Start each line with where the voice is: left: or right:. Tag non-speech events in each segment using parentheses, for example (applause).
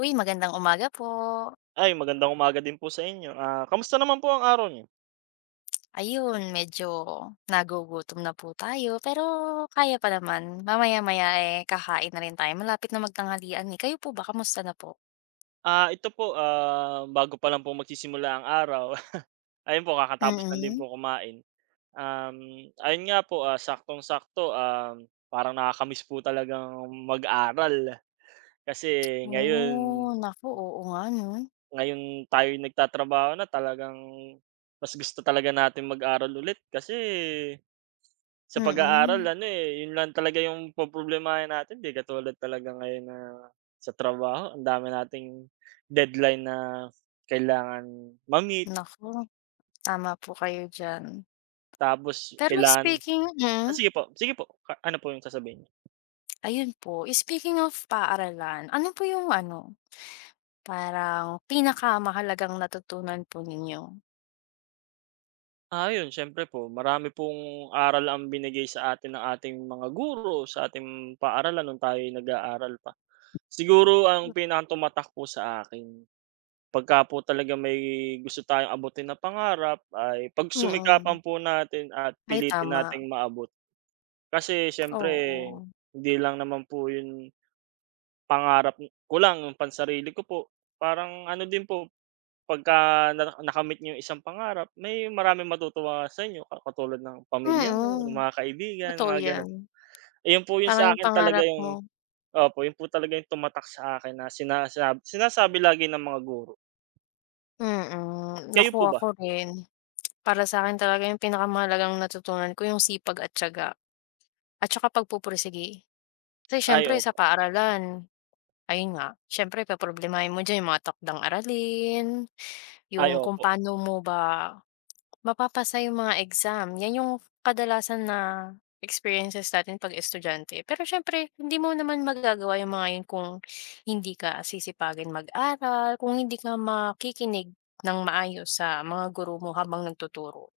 left: Uy, magandang umaga po.
right: Ay, magandang umaga din po sa inyo. Ah, kamusta naman po ang araw niyo?
left: Ayun, medyo nagugutom na po tayo, pero kaya pa naman. Mamaya-maya, eh, kakain na rin tayo. Malapit na magtanghalian, eh. Kayo po ba, kamusta na po?
right: Ah, ito po, ah, bago pa lang po magsisimula ang araw, (laughs) ayun po kakatapos lang din po
left: Mm.
right: kumain. Ayun nga po, ah, saktong-sakto, parang nakakamiss po talagang mag-aral. Kasi ngayon,
left: Oh, naku, oo nga 'no.
right: ngayon tayo nagtatrabaho na talagang mas gusto talaga natin mag-aral ulit. Kasi sa pag-aaral
left: Mm.
right: ano, eh, 'yun lang talaga 'yung poproblemahin natin, 'di katulad talaga ngayon na sa trabaho ang dami nating deadline na kailangan ma-meet,
left: Naku, tama po kayo diyan.
right: tapos
left: Pero
right: kailangan. Ah, sige po, ka ano po 'yung sasabihin niyo?
left: ayun po, speaking of paaralan, ano po yung ano, parang pinakamahalagang natutunan po ninyo?
right: Ah, 'yun siyempre po marami pong aral ang binigay sa atin ng ating mga guro, sa ating paaralan nung tayo'y nag-aaral pa. Siguro ang pinakatumatak po sa akin, pagka po talaga may gusto tayong abutin na pangarap ay pagsumikapan
left: Mm.
right: po natin at
left: Ay
right: pilitin
left: tama,
right: nating maabot. Kasi siyempre
left: oo.
right: hindi lang naman po 'yun pangarap ko lang, 'yung pansarili ko po. Parang ano din po, pagka na nakamit niyo 'yung isang pangarap may maraming matutuwa sa inyo ka katulad ng pamilya mo, ng
left: Mm,
right: mga kaibigan,
left: totoo
right: mga gano'n.
left: 'yan.
right: Ayun po 'yung
left: Parang yung
right: sa'kin talaga
left: pangarap
right: 'yung
left: mo
right: opo, 'yun po talaga 'yung tumatak sa akin na sinasabi sinasabi lagi ng mga guro.
left: mm,
right: Kayo
left: naku
right: po ba?
left: ako rin. Para sa'kin talaga yung pinakamahalagang natutunan ko yung sipag at tiyaga at saka pagpupursige. Kasi
right: Ay
left: siyempre sa
right: opo,
left: paaralan, ayun nga, siyempre poproblemahin mo diyan yung mga takdang aralin,
right: ay
left: yung kung
right: opo.
left: paano mo ba mapapasa yung mga exam, 'yan yung kadalasan na experiences natin 'pag estudyante. Pero syempre hindi mo naman magagawa yung mga yun kung hindi ka sisipagin mag-aral, kung hindi ka makikinig ng maayos sa mga guro mo habang nagtuturo.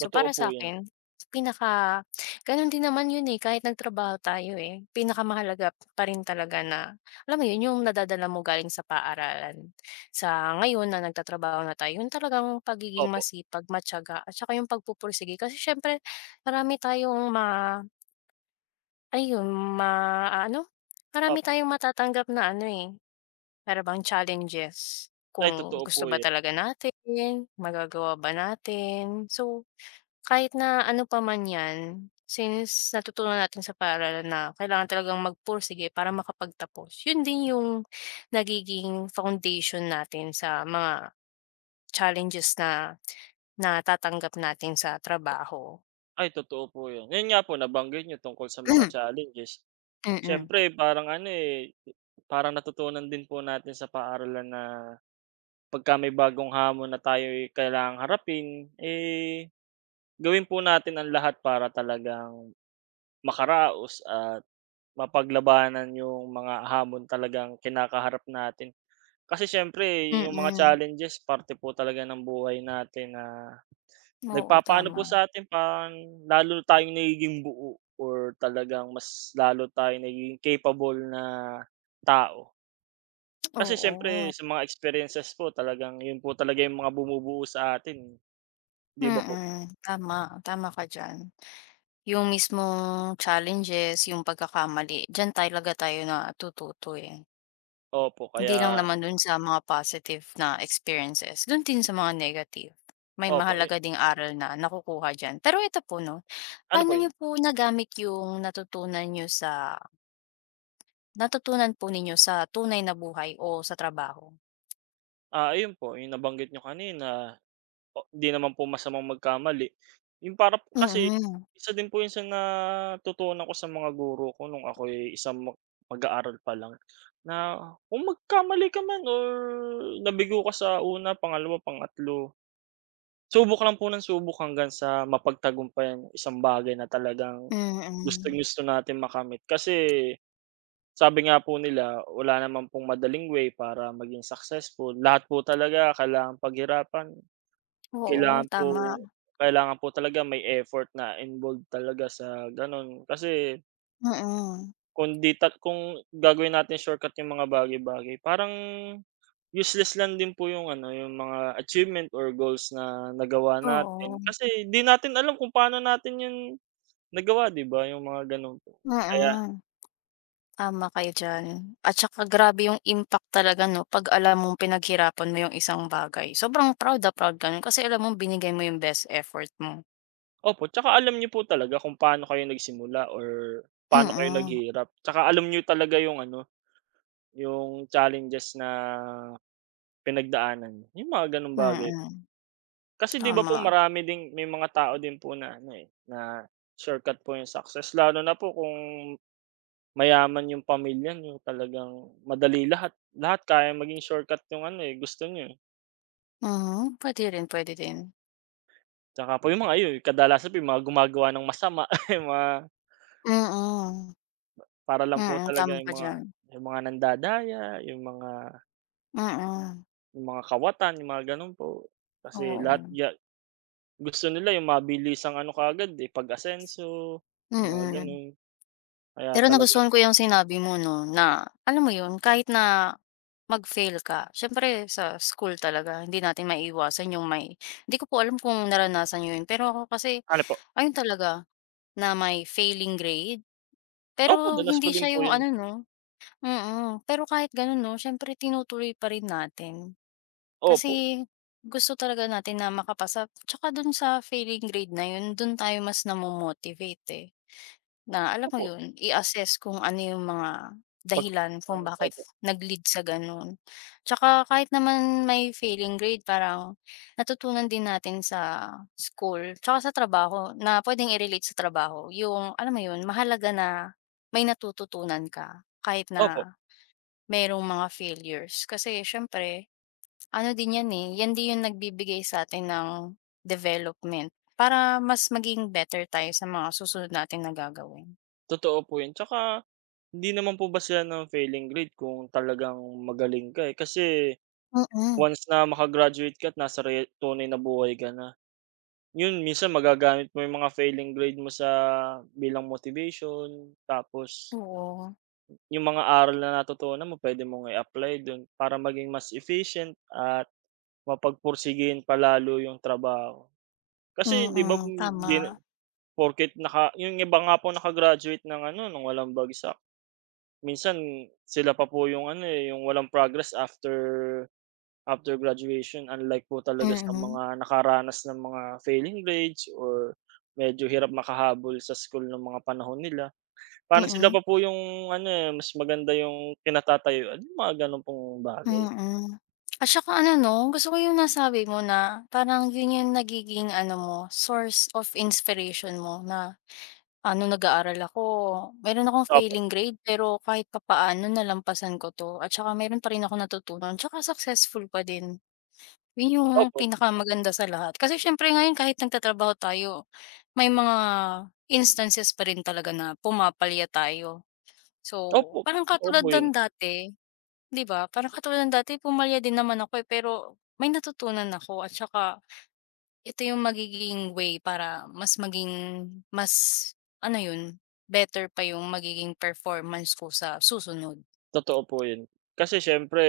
left: So,
right: Totoo
left: para
right: po
left: sa
right: 'yan.
left: akin pinaka gano'n din naman yun, eh, kahit nagtrabaho tayo, eh, pinakamahalaga pa rin talaga na alam mo yun, yung nadadala mo galing sa paaralan. Sa ngayon na nagtatrabaho na tayo, yung talagang pagiging
right: Opo,
left: masipag, matiyaga at saka yung pagpupursige. Kasi siyempre marami tayong ayun, ma-ano? maaano, marami
right: opo.
left: tayong matatanggap na ano, eh, para bang challenges.
right: Ay
left: Kung
right: totoo po
left: gusto ba
right: 'yan.
left: talaga natin, magagawa ba natin. So, kahit na ano pa man 'yan, since natutunan natin sa paaralan na kailangan talagang magpursige para makapagtapos, yun din yung nagiging foundation natin sa mga challenges na natatanggap natin sa trabaho.
right: Ay totoo po 'yan. 'Yun nga po nabanggit niyo tungkol sa mga
left: (clears throat)
right: challenges.
left: Mm.
right: Siyempre parang ano, eh, parang natutunan din po natin sa paaralan na pagka may bagong hamon na tayo'y kailangang harapin, eh, gawin po natin ang lahat para talagang makaraos at mapaglabanan yung mga hamon talagang kinakaharap natin. Kasi siyempre yung mga
left: Mm.
right: challenges parte po talaga ng buhay natin na
left: Oo,
right: nagpapaano po
left: tama.
right: sa atin, parang lalo tayong nagiging buo or talagang mas lalo tayong nagiging capable na tao. Kasi siyempre
left: Oo.
right: sa mga experiences po, talagang yun po talaga yung mga bumubuo sa atin, 'di ba po?
left: Mm, tama ka diyan. Yung mismong challenges, yung pagkakamali, diyan talaga tayo natututo, eh.
right: Opo,
left: Hindi lang
right: kaya
left: naman dun sa mga positive na experiences, dun din sa mga negative. May
right: opo,
left: mahalaga ding aral na nakukuha diyan. Pero ito po 'no,
right: ano po
left: paano
right: yun,
left: nyo po nagamit yung natutunan nyo sa natutunan po ninyo sa tunay na buhay o sa trabaho?
right: ah, ayun po yung nabanggit nyo kanina. O hindi naman po masamang magkamali. Yung para kasi
left: Mm,
right: isa din po yun sa natutunan ko sa mga guro ko nung ako'y isang mag-aaral pa lang na kung magkamali ka man or nabigo ka sa una, pangalawa, pangatlo, subok lang po ng subok hanggang sa mapagtagumpayan yung isang bagay na talagang gusto
left: mm.
right: gusto natin makamit. Kasi sabi nga po nila, wala naman pong madaling way para maging successful. Lahat po talaga kailangang paghirapan,
left: Oo,
right: kailangan po
left: tama.
right: kailangan po talaga may effort na involved talaga sa gano'n. Kasi
left: Mm.
right: kung di ta kung gagawin natin shortcut yung mga bagay-bagay, parang useless lang din po yung ano, yung mga achievement or goals na nagawa natin.
left: Oo.
right: Kasi di natin alam kung paano natin yun nagawa, di ba, yung mga gano'n po. Kaya
left: Mm. Tama kayo diyan. At saka grabe yung impact talaga 'no, 'pag alam mong pinaghirapan mo yung isang bagay. Sobrang proud na proud ka nun kasi alam mong binigay mo yung best effort mo.
right: opo, tsaka alam niyo po talaga kung paano kayo nagsimula or paano kayo
left: Mm,
right: naghirap. Tsaka alam niyo talaga yung ano, yung challenges na pinagdaanan, yung mga gano'ng bagay.
left: mm.
right: Kasi 'di ba po
left: Tama.
right: marami ding may mga tao din po na ano, eh, na shortcut po yung success lalo na po kung mayaman yung pamilya niyo, talagang madali lahat. Lahat kayang maging shortcut yung ano, eh, gusto niyo, eh.
left: Mhm, puwede rin, puwede din.
right: Tsaka po yung mga ayun, kadalasan po yung mga gumagawa ng masama, (laughs) yung mga
left: Mm, mm.
right: para lang po
left: Mm,
right: talaga
left: tama
right: yung
left: ka
right: mga
left: diyan.
right: yung mga nandadaya, yung mga
left: Mm.
right: kawatan, yung mga gano'n po. Kasi lahat
left: Oo.
right: ya gusto nila yung mabilisang ano kaagad, eh, pag-asenso, yung mga
left: Mm.
right: gano'n. Kaya
left: Pero
right: talagang
left: nagustuhan ko yung sinabi mo 'no, na alam mo yun, kahit na mag-fail ka, siyempre sa school talaga hindi natin maiiwasan yung may hindi ko po alam kung naranasan niyo yun, pero ako kasi
right: ano po?
left: ayun talaga, na may failing grade.
right: Opo,
left: Pero
right: danas ko
left: hindi
right: din
left: siya
right: po
left: yung
right: 'yun.
left: ano 'no mm. Pero kahit ganun 'no, siyempre tinutuloy pa rin natin.
right: Opo,
left: Kasi gusto talaga natin na makapasa, tsaka dun sa failing grade na yun, dun tayo mas namo-motivate, eh. Na alam mo
right: opo.
left: yun, i-assess kung ano yung mga
right: Pag
left: dahilan kung
right: ng
left: bakit
right: Opo,
left: nag-lead sa gano'n. Tsaka kahit naman may failing grade parang natutunan din natin sa school tsaka sa trabaho na pwedeng i-relate sa trabaho yung alam mo yun, mahalaga na may natututunan ka kahit
right: opo,
left: na merong mga failures. Kasi siyempre ano din yan, eh, yan din yung nagbibigay sa'tin ng development para mas maging better tayo sa mga susunod natin na gagawin.
right: totoo po 'yun. Tsaka hindi naman po basehan ng failing grade kung talagang magaling ka, eh. Kasi
left: Mm. Mm.
right: once na maka-graduate ka at nasa tunay na buhay ka na, 'yun minsan magagamit mo 'yung mga failing grade mo sa bilang motivation. Tapos
left: Oo,
right: 'yung mga aral na natutunan mo puwede mong i-apply dun para maging mas efficient at mapagpursigihin pa lalo 'yung trabaho. Kasi 'di ba
left: mm,
right: hindi na
left: tama.
right: porket yung iba nga po naka-graduate ng ano ng walang bagsak, minsan sila pa po yung ano, eh, yung walang progress after after graduation, unlike po talaga sa
left: Mm,
right: mga nakaranas ng mga failing grades or medyo hirap makahabol sa school ng mga panahon nila. Parang sila
left: mm,
right: pa po yung ano, eh, mas maganda yung kinatatayuan, yung mga gano'n pong bagay.
left: mm. At saka ano 'no, gusto ko yung nasabi mo na parang yun yung nagiging ano mo, source of inspiration mo na, ah, nung nag-aaral ako meron akong
right: Opo,
left: failing grade pero kahit papaano nalampasan ko 'to at saka meron pa rin akong natutunan tsaka successful pa din. Yun yung
right: opo,
left: pinakamaganda sa lahat. Kasi siyempre ngayon kahit nagtatrabaho tayo, may mga instances pa rin talaga na pumapalya tayo.
right: opo,
left: So, parang
right: totoo po
left: katulad
right: yun,
left: ng dati, 'di ba? Parang katulad ng dati pumalya din naman ako, eh, pero may natutunan ako at saka ito yung magiging way para mas maging mas ano yun, better pa yung magiging performance ko sa susunod.
right: totoo po yun. Kasi siyempre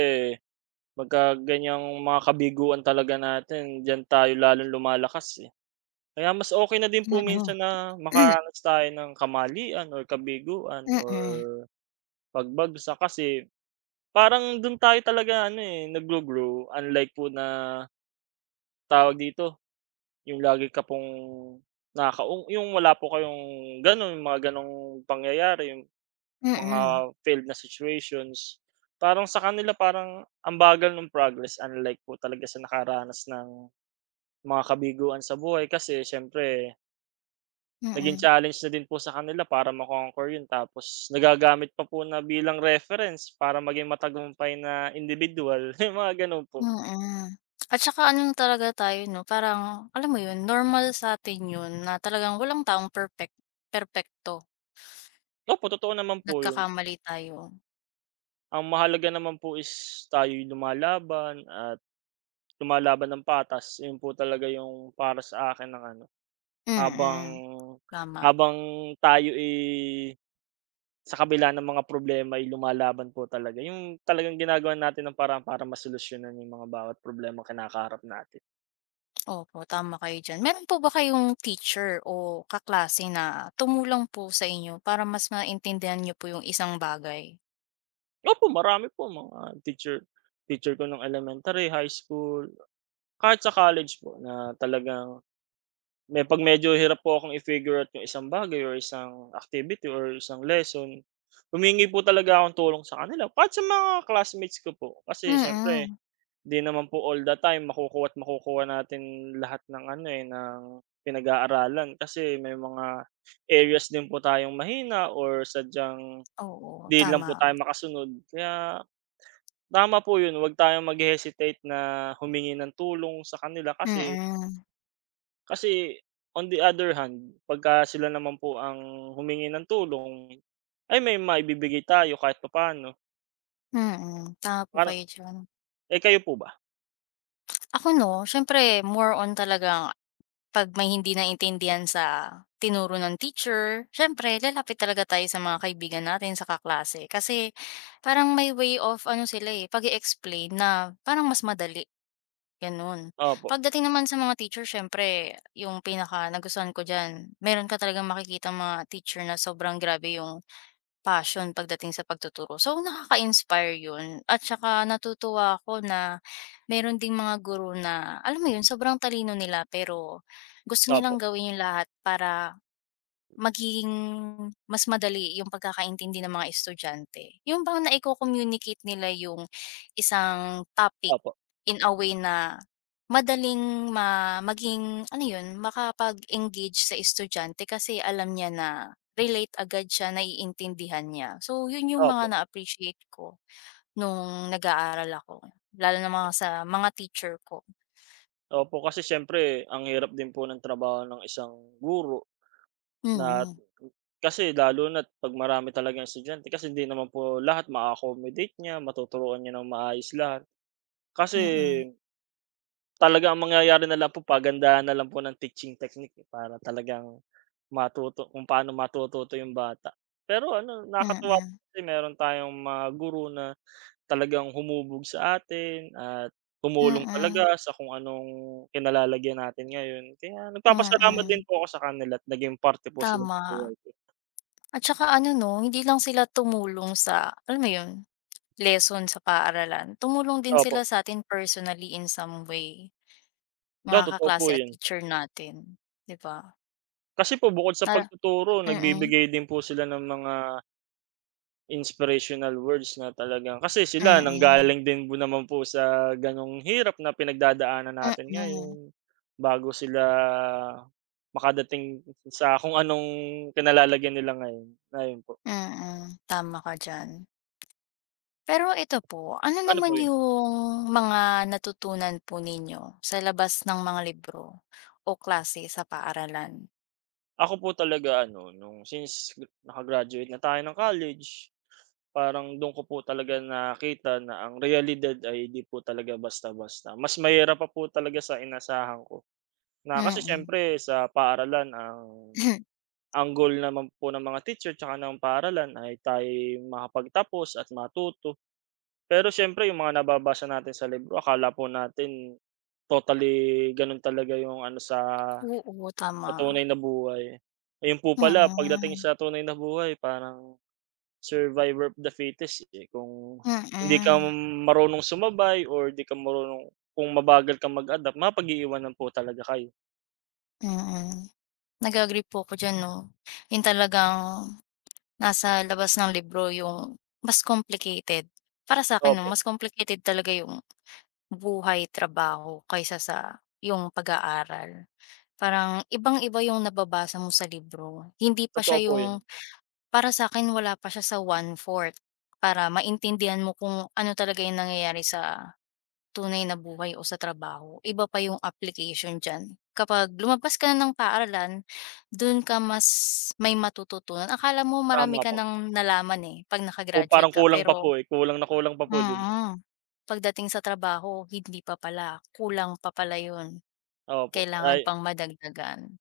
right: pagka ganyang mga kabiguan talaga natin, diyan tayo lalong lumalakas, eh. Kaya mas okey na din po
left: Mm.
right: minsan na
left: Mm.
right: makaranas tayo ng kamalian or kabiguan or
left: Mm.
right: pagbagsak kasi parang dun tayo talaga ano, eh, naggo-grow, unlike po na tawag dito, yung lagi ka pong yung wala po kayong gano'n, mga gano'ng pangyayari, yung mga
left: Mm.
right: failed na situations. Parang sa kanila parang ang bagal ng progress, unlike po talaga sa nakaranas ng mga kabiguan sa buhay. Kasi siyempre naging
left: Mm. (clears throat)
right: challenge na din po sa kanila para yun, tapos nagagamit pa po na bilang reference para maging matagumpay na individual, (laughs) yung mga gano'n po.
left: At saka ano na talaga tayo 'no, parang alam mo yun, normal sa'tin yun na talagang walang taong perpekto,
right: Opo, totoo naman po yun.
left: nagkakamali tayo.
right: Ang mahalaga naman po is tayo'y lumalaban, at lumalaban ng patas. Yun po talaga yung para sa akin ang ano, habang
left: Mm. Tama.
right: habang tayo, eh, sa kabila ng mga problema ay lumalaban po talaga, yung talagang ginagawa natin ng paraan para masolusyonan yung mga bawat problemang kinakaharap natin.
left: Opo, tama kayo diyan. Meron po ba kayong teacher o kaklase na tumulong po sa inyo para mas maintindihan niyo po yung isang bagay?
right: Opo, marami po mga teacher, ko ng elementary, high school, kahit sa college po na talagang 'pag medyo hirap po akong i-figure out yung isang bagay or isang activity or isang lesson, humihingi po talaga akong tulong sa kanila kahit sa mga classmates ko po.
left: Mm.
right: Kasi siyempre
left: Mm,
right: di naman po all the time makukuha't makukuha natin lahat ng ano, eh, ng pinag-aaralan kasi may mga areas din po tayong mahina or sadyang
left: oo,
right: di lang
left: tama.
right: po tayo makasunod. Kaya tama po yun, huwag tayong mag-hesitate na humingi ng tulong sa kanila kasi
left: Mm.
right: kasi on the other hand, pagka sila naman po ang humingi ng tulong, ay may maibibigay tayo kahit papaano.
left: Mm, mm tama po
right: Parang
left: kayo diyan.
right: eh, kayo po ba?
left: Ako 'no, siyempre more on talaga. 'Pag may hindi naintindihan sa tinuro ng teacher, siyempre lalapit talaga tayo sa mga kaibigan natin, sa kaklase. Kasi parang may way of ano sila, eh, pag explain na parang mas madali, gano'n.
right: Opo,
left: Pagdating naman sa mga teacher siyempre yung pinaka nagustuhan ko diyan, meron ka talagang makikita mga teacher na sobrang grabe yung passion pagdating sa pagtuturo. So, nakaka-inspire 'yun at saka natutuwa ako na meron ding mga guru na alam mo 'yun, sobrang talino nila pero gusto nilang
right: opo,
left: gawin 'yung lahat para magiging mas madali yung pagkakaintindi ng mga estudyante. Yun bang naiko-communicate nila yung isang topic
right: opo,
left: in a way na madaling maging ano yun, makapag-engage sa estudyante kasi alam niya na relate agad siya, naiintindihan niya. So yun yung mga
right: opo.
left: na-appreciate ko nung nag-aaral ako, lalo na mga sa mga teacher ko.
right: Opo, kasi siyempre ang hirap din po ng trabaho ng isang guro, na
left: Mm,
right: kasi lalo na't 'pag marami talagang estudyante, kasi hindi naman po lahat ma-accommodate niya, matuturuan niya ng maayos lahat. Kasi
left: mm,
right: talaga ang mangyayari na lang po, pagandahan na lang po ng teaching technique, eh, para talagang matuto kung paano matututo yung bata. Pero ano,
left: mm,
right: nakakatuwa
left: mm,
right: kasi meron tayong mga guro na talagang humubog sa atin at tumulong
left: mm,
right: talaga sa kung anong kinalalagyan natin ngayon. Kaya nagpapasalamat din
left: mm,
right: po ako sa kanila at naging parte po sila ng
left: tama.
right: buhay ko.
left: At saka ano 'no, hindi lang sila tumulong sa, alam mo 'yun, lesson sa paaralan, tumulong din sila
right: Opo,
left: sa atin personally in some way,
right: oo
left: mga
right: totoo po
left: kaklase at
right: 'yun.
left: teacher natin, 'di ba?
right: Kasi po bukod sa
left: Para
right: pagtuturo,
left: mm,
right: nagbibigay din po sila ng mga inspirational words na talagang kasi sila
left: mm,
right: nanggaling din po naman po sa gano'ng hirap na pinagdadaanan natin ngayon,
left: mm,
right: bago sila makadating sa kung anong kinalalagyan nila ngayon, ayun po.
left: mm, tama ka diyan. Pero ito po, ano
right: Ano
left: naman
right: po 'yun?
left: yung mga natutunan po ninyo sa labas ng mga libro o klase sa paaralan?
right: Ako po talaga ano, nung since naka na tayo ng college, parang dun ko po talaga nakita na ang realidad ay di po talaga basta-basta. Mas mahirap pa po talaga sa inasahan ko, na kasi
left: Mm.
right: siyempre sa paaralan ang
left: (clears throat)
right: goal naman po ng mga teacher tsaka ng paaralan ay tayo'y makapagtapos at matuto. Pero siyempre yung mga nababasa natin sa libro, akala po natin totally ganun talaga yung ano sa
left: Oo, tama.
right: tunay na buhay. Ayun po pala, pagdating
left: Mm,
right: sa tunay na buhay parang survivor of the fittest, eh, kung hindi ka
left: mm.
right: marunong sumabay or di ka marunong, kung mabagal kang mag-adapt mapag-iiwanan po talaga kayo.
left: Mm. Nag-a-agree po ako diyan 'no. 'Yun talagang nasa labas ng libro yung mas complicated. Para sa akin, 'no,
right: Opo,
left: mas complicated talaga yung buhay, trabaho kaysa sa yung pag-aaral. Parang ibang-iba yung nababasa mo sa libro. Hindi pa
right: totoo
left: siya
right: po 'yun,
left: yung para sa'kin wala pa siya sa one fourth para maintindihan mo kung ano talaga yung nangyayari sa tunay na buhay o sa trabaho, iba pa yung application diyan. Kapag lumabas ka na ng paaralan, dun ka mas may matututunan. Akala mo marami
right: tama
left: ka
right: po.
left: ng nalaman, eh, 'pag
right: Kung
left: nakagraduate
right: parang
left: ka
right: kulang pa po,
left: pero
right: eh, kulang na kulang pa po 'di ba?
left: mm. Pagdating sa trabaho, hindi pa pala, kulang pa pala yun.
right: Opo, ay,
left: Kailangan pang madagdagan.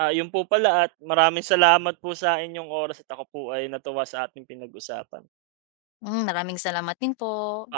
right: ah, 'yun po pala at maraming salamat po sa inyong oras at ako po ay natuwa sa ating pinag-usapan.
left: Mm, maraming salamat din po.